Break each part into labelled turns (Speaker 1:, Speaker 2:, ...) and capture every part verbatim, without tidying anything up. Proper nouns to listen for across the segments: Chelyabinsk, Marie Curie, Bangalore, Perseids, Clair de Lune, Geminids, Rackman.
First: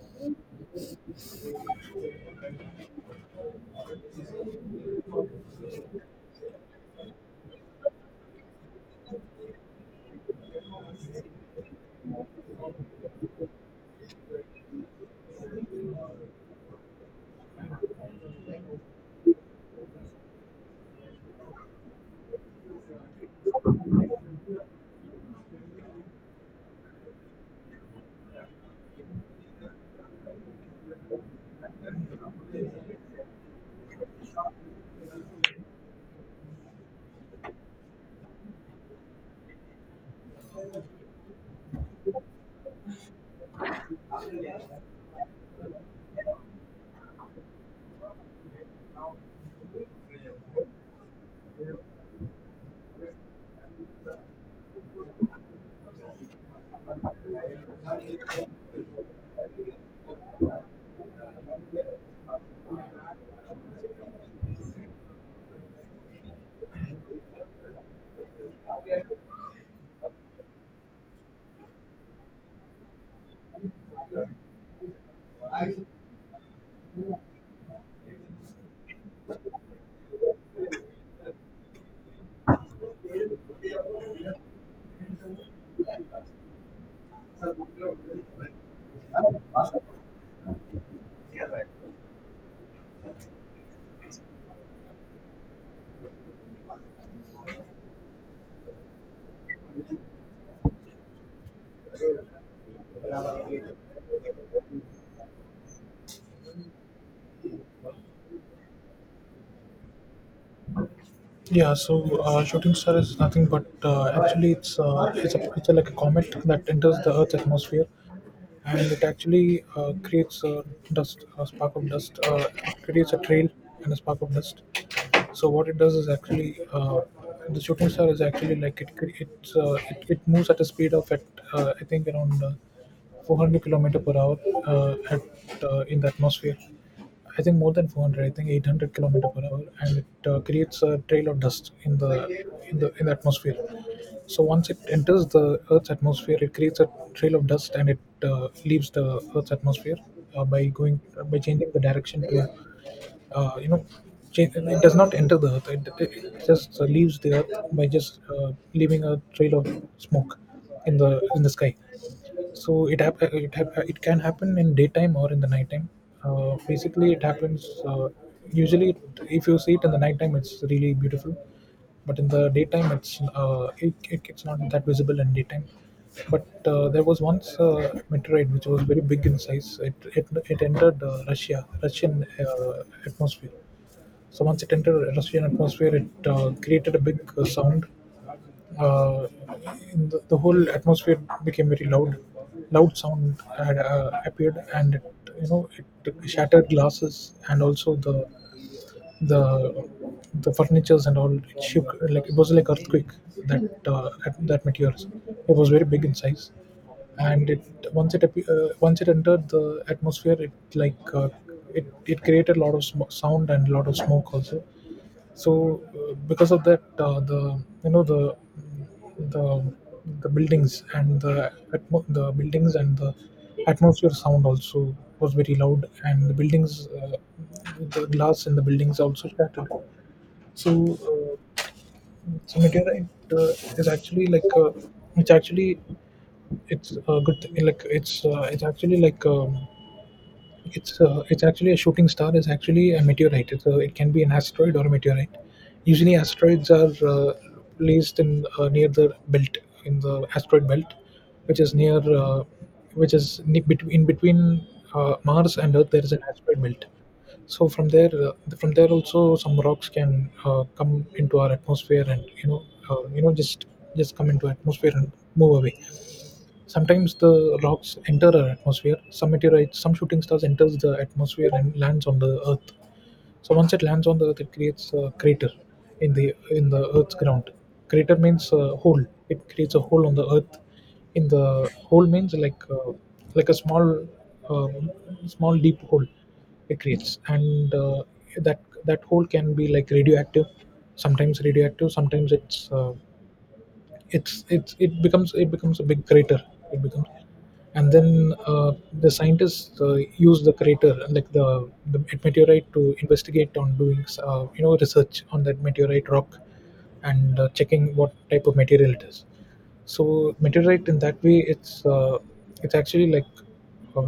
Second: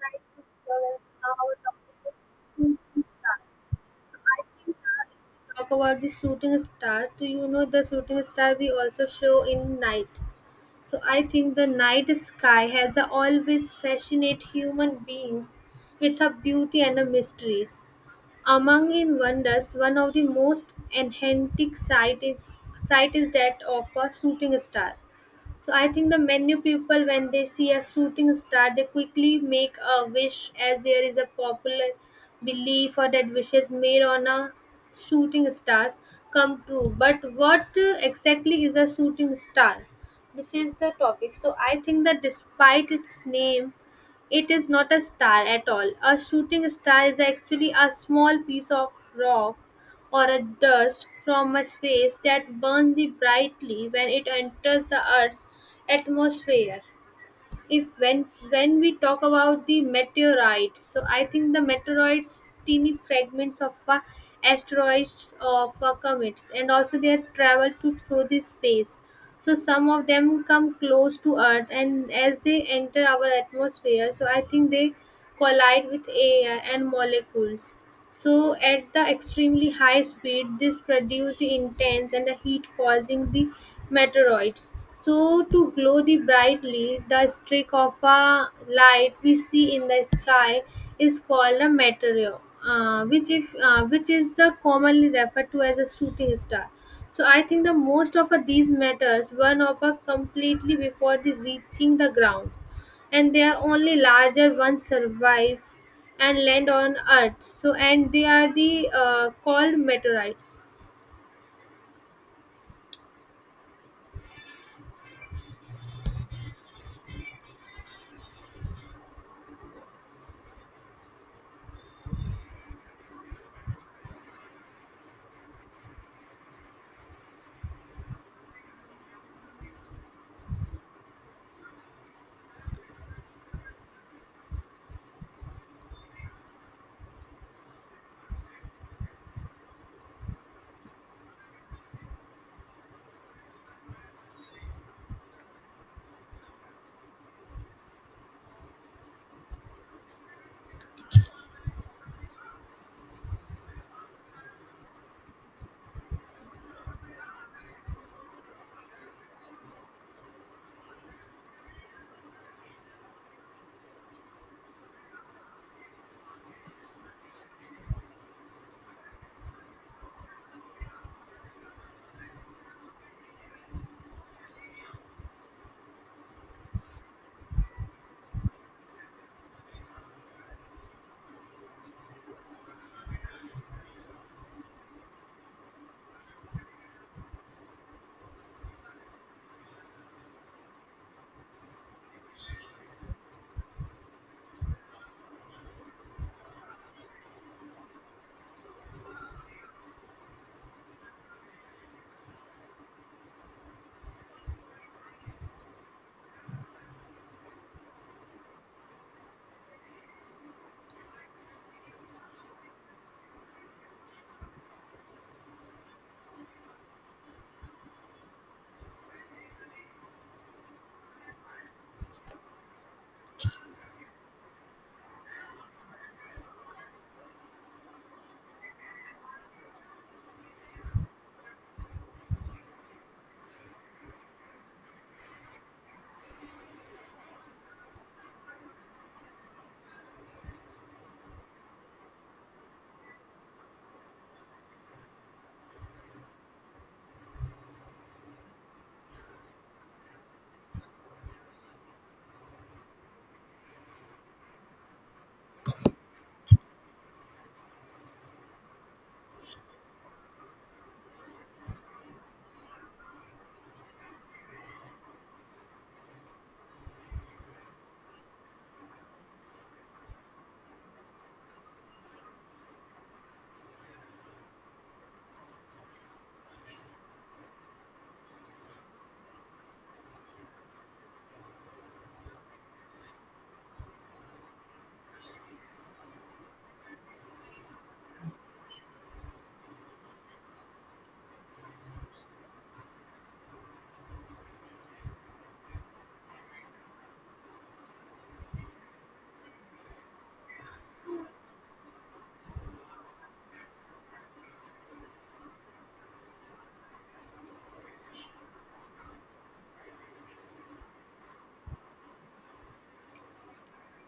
Speaker 1: Tries to balance out of his shooting star. So I think uh, if we talk about the shooting star, do you know the shooting star we also show in night? So I think the night sky has a always fascinate human beings with a beauty and a mysteries. Among in wonders, one of the most enchanting sight is, sight is that of a shooting star. So I think the menu people, when they see a shooting star, they quickly make a wish, as there is a popular belief or that wishes made on a shooting stars come true. But what uh, exactly is a shooting star? This is the topic. So I think that despite its name, it is not a star at all. A shooting star is actually a small piece of rock or a dust from a space that burns the brightly when it enters the earth's atmosphere if when when we talk about the meteorites. So I think the meteorites teeny fragments of uh, asteroids of uh, comets, and also their travel to through the space. So some of them come close to earth, and as they enter our atmosphere, so I think they collide with air and molecules. So, at the extremely high speed, this produces the intense and the heat causing the meteoroids. So, to glow the brightly, the streak of a light we see in the sky is called a meteor, uh, which if uh, which is the commonly referred to as a shooting star. So, I think the most of uh, these matters burn up uh, completely before the reaching the ground, and their only larger ones survive and land on earth, so and they are the uh, called meteorites.
Speaker 2: Yeah, so uh, shooting star is nothing but uh, actually it's uh, it's a it's a, like a comet that enters the Earth's atmosphere, and it actually uh, creates uh, dust, a spark of dust. Uh, it creates a trail and a spark of dust. So what it does is actually uh, the shooting star is actually like it cre- it's, uh, it it moves at a speed of at uh, I think around uh, four hundred kilometer per hour uh, at uh, in the atmosphere. I think more than four hundred, I think eight hundred kilometer per hour, and it uh, creates a trail of dust in the in the in the atmosphere. So once it enters the Earth's atmosphere, it creates a trail of dust, and it uh, leaves the Earth's atmosphere uh, by going by changing the direction to uh, you know cha- it does not enter the earth, it, it it just uh, leaves the earth by just uh, leaving a trail of smoke in the in the sky. So it hap- it, hap- it can happen in daytime or in the nighttime. Uh, basically it happens, uh, usually, it, if you see it in the nighttime it's really beautiful, but in the daytime it's uh, it, it, it's not that visible in daytime. But uh, there was once a meteorite which was very big in size. It it, it entered uh, russia russian uh, atmosphere. So once it entered russian atmosphere it uh, created a big uh, sound. uh, in the, the whole atmosphere became very loud. Loud sound had uh, appeared, and it, you know, it shattered glasses, and also the the the furnitures and all. It shook like it was like earthquake, that uh, that, that meteorism. It was very big in size, and it once it appe- uh, once it entered the atmosphere it like uh, it, it created a lot of sm- sound and a lot of smoke also. So uh, because of that, uh, the you know the the the buildings and the atmo- the buildings and the atmosphere sound also was very loud, and the buildings, uh, the glass in the buildings also shattered. So uh, so meteorite uh, is actually like, uh, it's actually, it's a good thing. Like it's uh, it's actually like, um, it's uh, it's actually, a shooting star is actually a meteorite. It's a, it can be an asteroid or a meteorite. Usually, asteroids are uh, placed in uh, near the belt, in the asteroid belt, which is near uh, which is ne- between, in between, uh, Mars and Earth. There is an asteroid belt. So from there, uh, from there also some rocks can uh, come into our atmosphere, and you know, uh, you know just just come into atmosphere and move away. Sometimes the rocks enter our atmosphere. Some meteorites, some shooting stars enters the atmosphere and lands on the Earth. So once it lands on the Earth, it creates a crater in the in the Earth's ground. Crater means a hole. It creates a hole on the Earth. In the hole means like, uh, like a small, uh, small deep hole it creates, and uh, that that hole can be like radioactive. Sometimes radioactive. Sometimes it's uh, it's it's it becomes it becomes a big crater. It becomes, and then uh, the scientists uh, use the crater like the, the meteorite to investigate, on doing, uh, you know, research on that meteorite rock, and uh, checking what type of material it is. So meteorite in that way it's uh, it's actually like, uh,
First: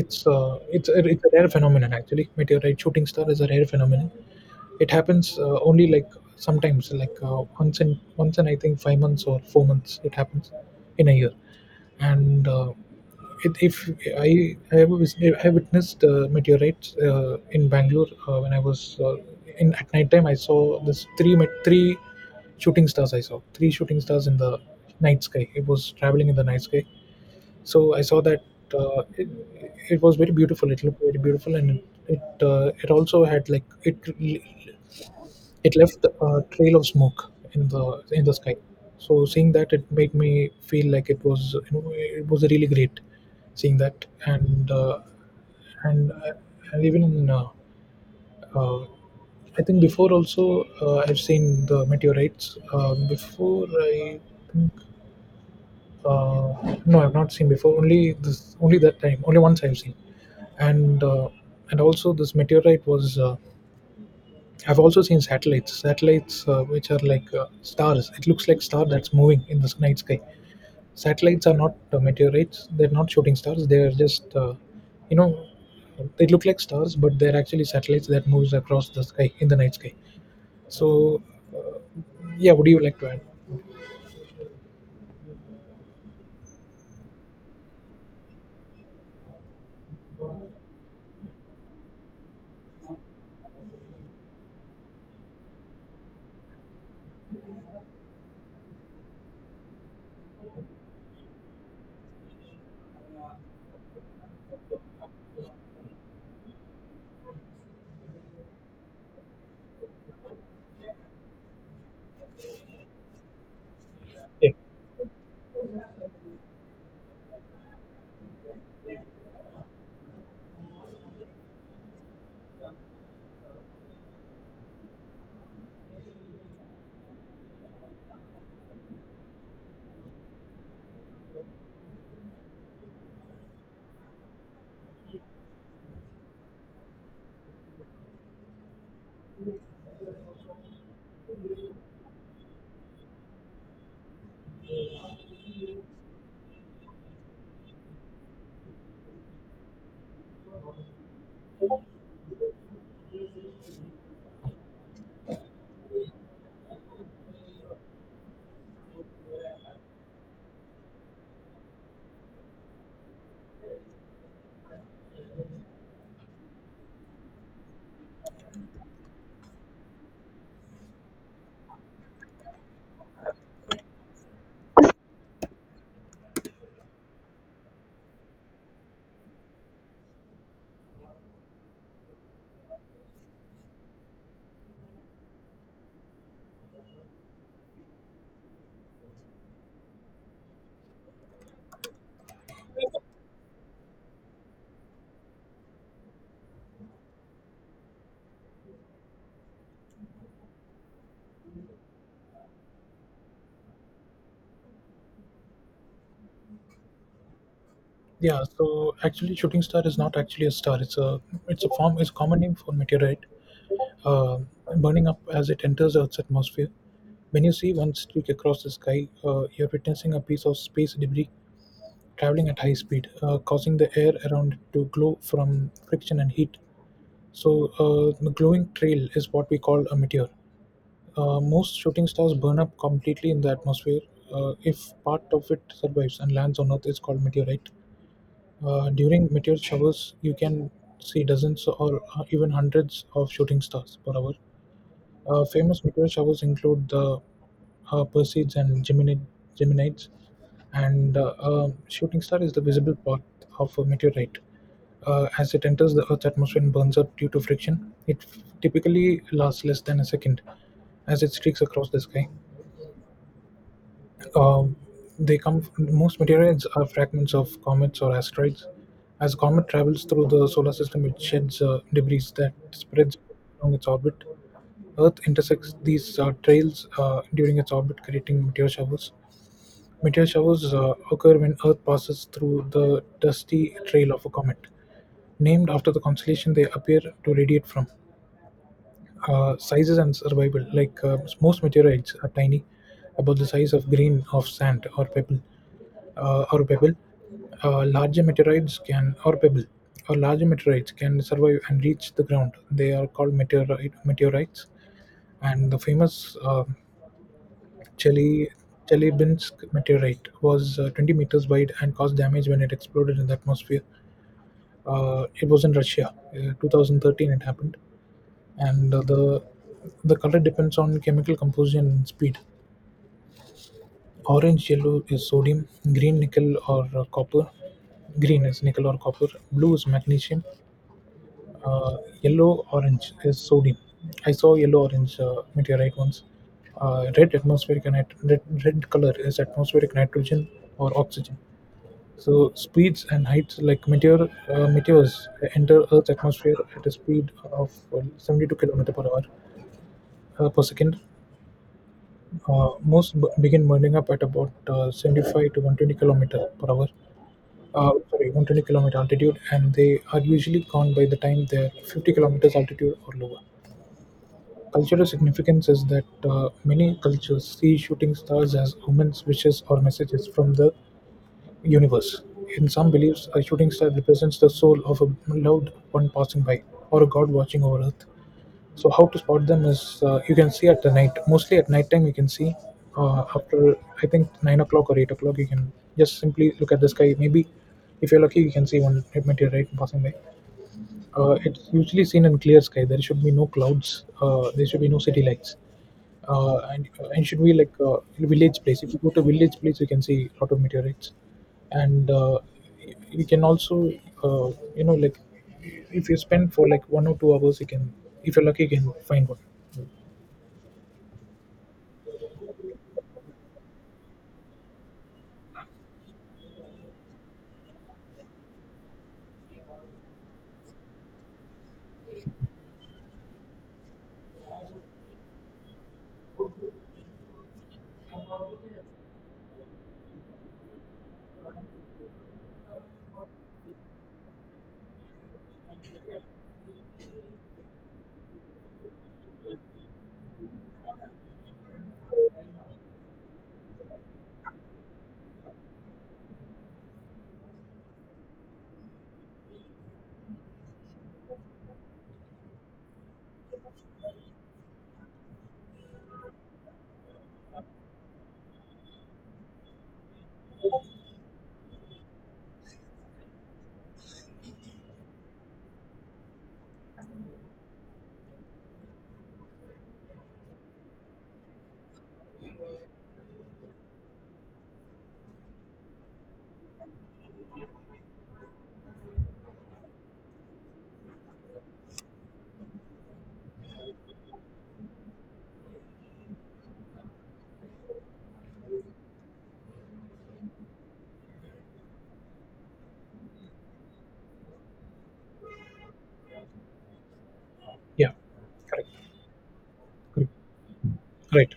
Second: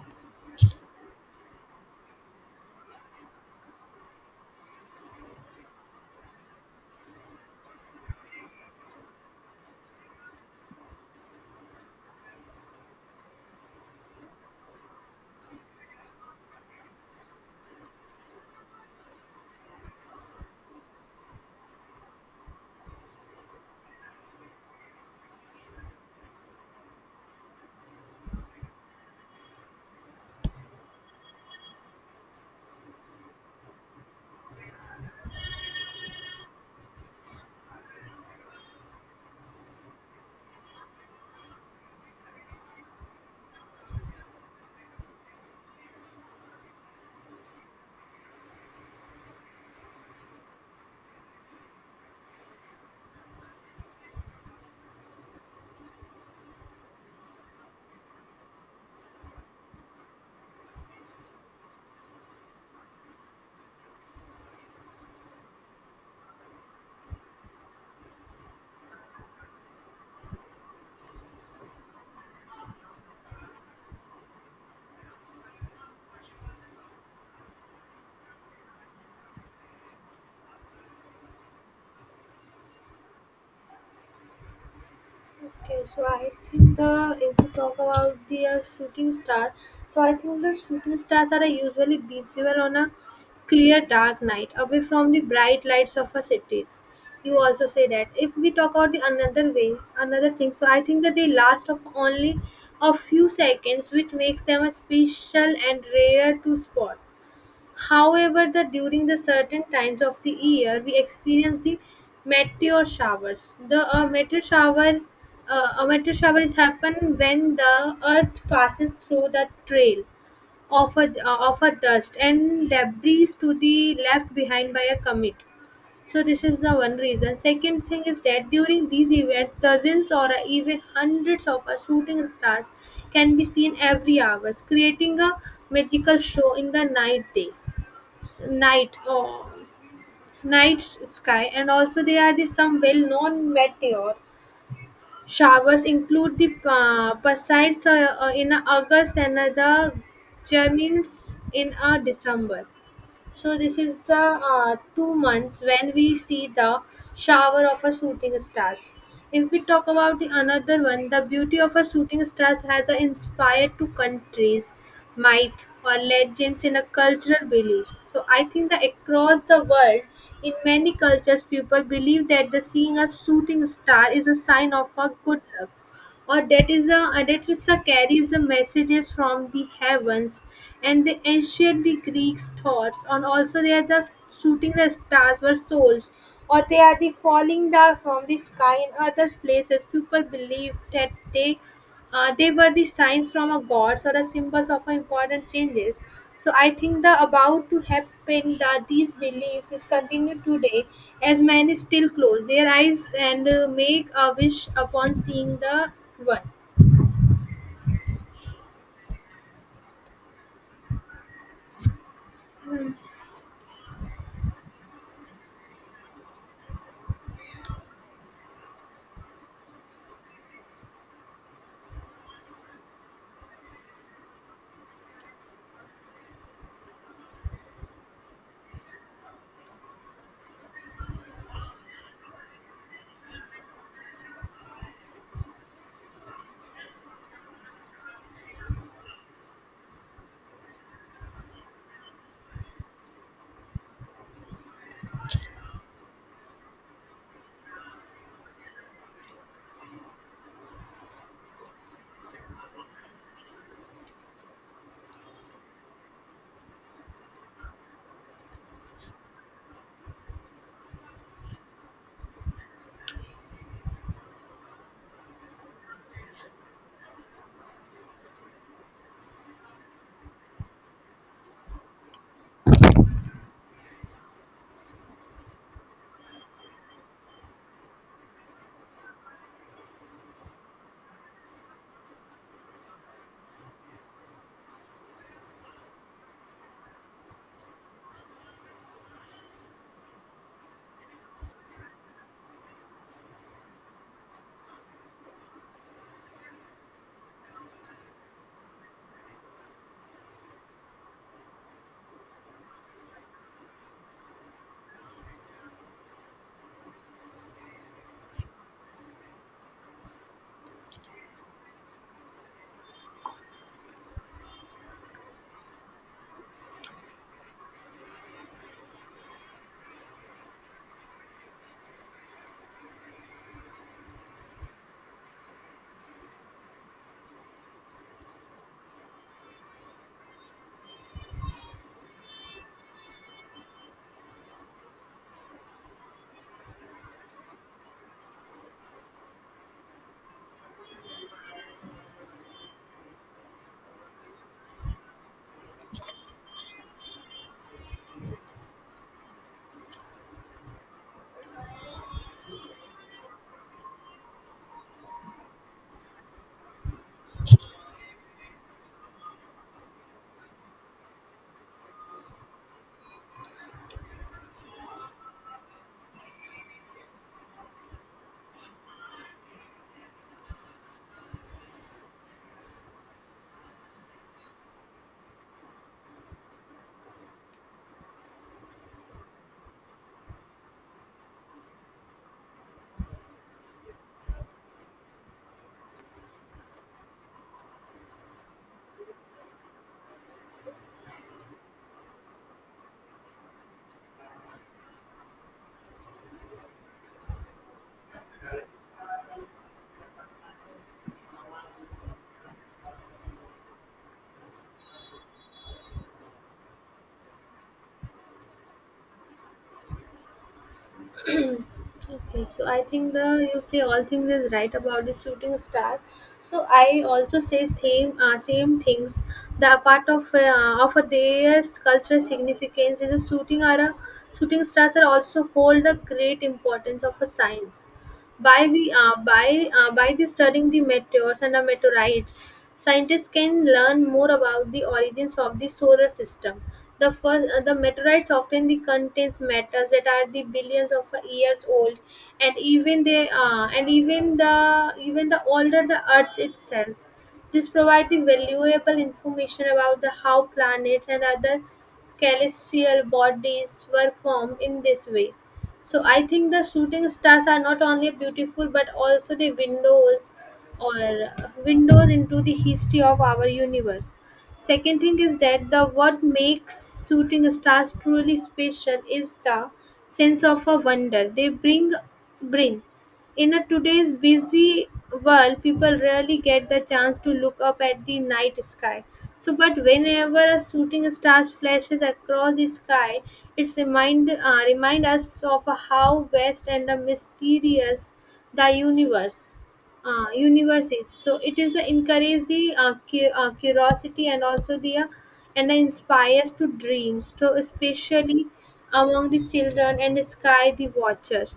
Speaker 2: it's uh, it's a, it's a rare phenomenon actually. Meteorite shooting star is a rare phenomenon. It happens uh, only like sometimes, like uh, once in once in I think five months or four months. It happens in a year, and uh, it, if I I have wis- I witnessed uh, meteorites uh, in Bangalore uh, when I was uh, in at night time. I saw this three met three shooting stars. I saw three shooting stars in the night sky. It was traveling in the night sky, so I saw that, uh, it, it was very beautiful. It looked very beautiful, and it uh, it also had like it it left a trail of smoke in the in the sky. So seeing that, it made me feel like it was, you know, it was really great seeing that, and uh, and uh, and even in, uh, uh, I think before also, uh, I've seen the meteorites. Uh, before I think, uh, no, I've not seen before. Only this, only that time, only once I've seen, and uh, and also this meteorite was. Uh, I've also seen satellites, satellites uh, which are like uh, stars. It looks like star that's moving in the night sky. Satellites are not uh, meteorites. They're not shooting stars. They are just, uh, you know, they look like stars, but they're actually satellites that moves across the sky in the night sky. So, uh, yeah, would you like to add? Yeah.
Speaker 1: Okay, so I think the if we talk about the uh, shooting star, so I think the shooting stars are usually visible on a clear dark night, away from the bright lights of our cities. You also say that if we talk about the another way, another thing. So I think that they last of only a few seconds, which makes them a special and rare to spot. However, the during the certain times of the year, we experience the meteor showers. The uh, meteor shower, uh, a meteor shower is happen when the Earth passes through the trail of a uh, of a dust and debris to the left behind by a comet. So this is the one reason. Second thing is that during these events, dozens or even hundreds of a shooting stars can be seen every hours, creating a magical show in the night day night oh, night sky. And also there are the some well-known meteor showers include the uh, Perseids uh, uh, in August, and uh, the Geminids in uh, December. So this is the uh, two months when we see the shower of a shooting stars. If we talk about the another one, the beauty of a shooting stars has a inspired to countries, myth or legends in a cultural beliefs. So I think that across the world, in many cultures, people believe that the seeing a shooting star is a sign of a good luck, or that is a uh, that is a carries the messages from the heavens, and the ancient the greeks thoughts, and also they are the shooting the stars were souls, or they are the falling down from the sky. In other places people believe that they uh, they were the signs from a gods or a symbols of important changes. So I think the about to happen that these beliefs is continued today, as men still close their eyes and uh, make a wish upon seeing the one.
Speaker 2: Yeah, so actually, shooting star is not actually a star. It's a it's a form. It's a common name for meteorite, uh, burning up as it enters Earth's atmosphere. When you see one streak across the sky, uh, you're witnessing a piece of space debris traveling at high speed, uh, causing the air around it to glow from friction and heat. So, uh, the glowing trail is what we call a meteor. Uh, most shooting stars burn up completely in the atmosphere. Uh, if part of it survives and lands on Earth, it's called meteorite. Uh, during meteor showers, you can see dozens or uh, even hundreds of shooting stars per hour. Uh, famous meteor showers include the uh, Perseids and Gemini- Geminids, and uh, a shooting star is the visible path of a meteorite. Uh, as it enters the Earth's atmosphere and burns up due to friction, it typically lasts less than a second as it streaks across the sky. Um, they come, most materials are fragments of comets or asteroids. As a comet travels through the solar system, it sheds uh, debris that spreads along its orbit. Earth intersects these uh, trails uh, during its orbit, creating meteor showers. Meteor showers uh, occur when Earth passes through the dusty trail of a comet, named after the constellation they appear to radiate from. Uh, sizes and survival, like uh, most meteorites are tiny, about the size of grain of sand or pebble uh, or pebble uh, larger meteorites can or pebble or larger meteorites can survive and reach the ground. They are called meteorite meteorites. And the famous uh, Chely- Chelyabinsk meteorite was uh, twenty meters wide and caused damage when it exploded in the atmosphere. Uh, it was in Russia, uh, twenty thirteen. It happened, and uh, the the color depends on chemical composition and speed. Orange yellow is sodium. green nickel or uh, copper Green is nickel or copper. Blue is magnesium. Uh, yellow orange is sodium. I saw yellow orange uh, meteorite once. uh, red atmospheric and nit- red, red color is atmospheric nitrogen or oxygen. So speeds and heights, like meteor uh, meteors enter earth's atmosphere at a speed of uh, seventy-two kilometer per hour, uh, per second. Uh, most b- begin burning up at about uh, seventy-five to one hundred twenty kilometer per hour. Uh, sorry, one hundred twenty kilometer altitude, and they are usually gone by the time they're fifty kilometers altitude or lower. Cultural significance is that uh, many cultures see shooting stars as omens, wishes, or messages from the universe. In some beliefs, a shooting star represents the soul of a loved one passing by, or a god watching over Earth. So how to spot them is, uh, you can see at the night, mostly at night time you can see, uh, after I think nine o'clock or eight o'clock, you can just simply look at the sky. Maybe if you're lucky you can see one meteorite passing by. Uh, it's usually seen in clear sky. There should be no clouds. Uh, there should be no city lights. Uh, and uh, and should be like a village place. If you go to village place, you can see a lot of meteorites. And uh, you can also, uh, you know, like, if you spend for like one or two hours, you can, if you're lucky, you can find one.
Speaker 1: Okay, so I think the you say all things is right about the shooting star. So I also say same uh, same things. The part of uh, of their cultural significance is a shooting are a shooting stars are also hold the great importance of a science. By, we, uh, by, uh, by the studying the meteors and the meteorites, scientists can learn more about the origins of the solar system. The, first, uh, the meteorites often the contains metals that are the billions of years old, and even they uh, and even the even the older the Earth itself. This provides the valuable information about the how planets and other celestial bodies were formed in this way. So I think the shooting stars are not only beautiful but also the windows or windows into the history of our universe. Second thing is that the what makes shooting stars truly special is the sense of a wonder they bring bring. In a today's busy world, people rarely get the chance to look up at the night sky. So, but whenever a shooting star flashes across the sky, it's remind uh, remind us of how vast and mysterious the universe uh, universes. So it is the encourage the uh, cu- uh, curiosity, and also the uh, and inspires to dreams. So
Speaker 2: Yeah,
Speaker 1: especially
Speaker 2: correct,
Speaker 1: among the children and the
Speaker 2: correct,
Speaker 1: sky the
Speaker 2: right.
Speaker 1: watchers.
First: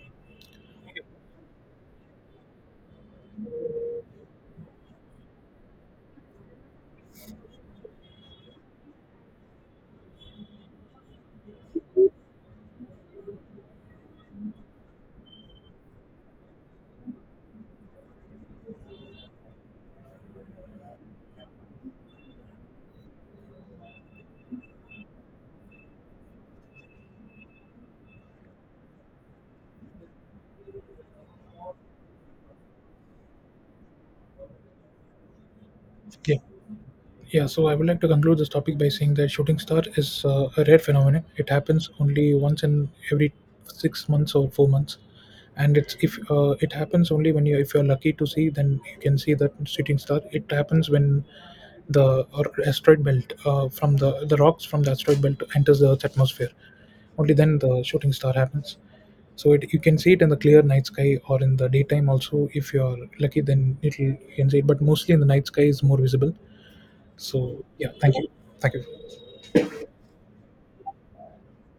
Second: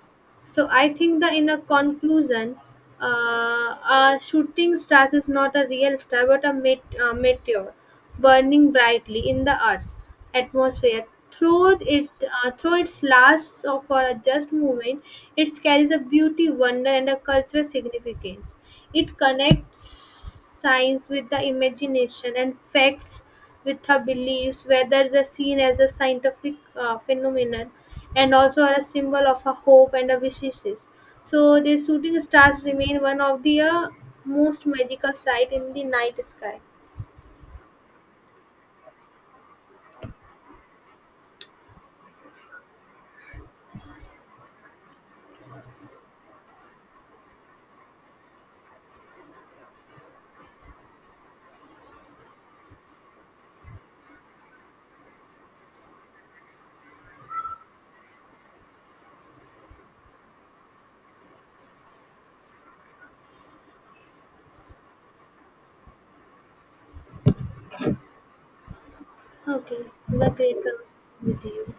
Speaker 1: So I think that in a conclusion, uh, a shooting stars is not a real star but a met- uh, meteor burning brightly in the Earth's atmosphere. Through it, uh, through its last of- for a just moment, it carries a beauty, wonder, and a cultural significance. It connects science with the imagination and facts with her beliefs, whether the seen as a scientific uh, phenomenon and also are a symbol of her hope and her wishes. So, the shooting stars remain one of the uh, most magical sight in the night
Speaker 2: Yeah.
Speaker 1: sky.
Speaker 2: Yeah, so I would like to conclude this topic by saying that shooting star is uh, a rare phenomenon. It happens only once in every six months or four months, and it's if uh, it happens only when you if you're lucky to see, then you can see that shooting star. It happens when the or asteroid belt, uh, from the the rocks from the asteroid belt enters the Earth's atmosphere. Only then the shooting star happens. So it, you can see it in the clear night sky or in the daytime also. If you are lucky, then it'll you can see it. But mostly in the night sky is more visible, so yeah, thank you. Thank you.
Speaker 1: Okay, this is a great conversation with you.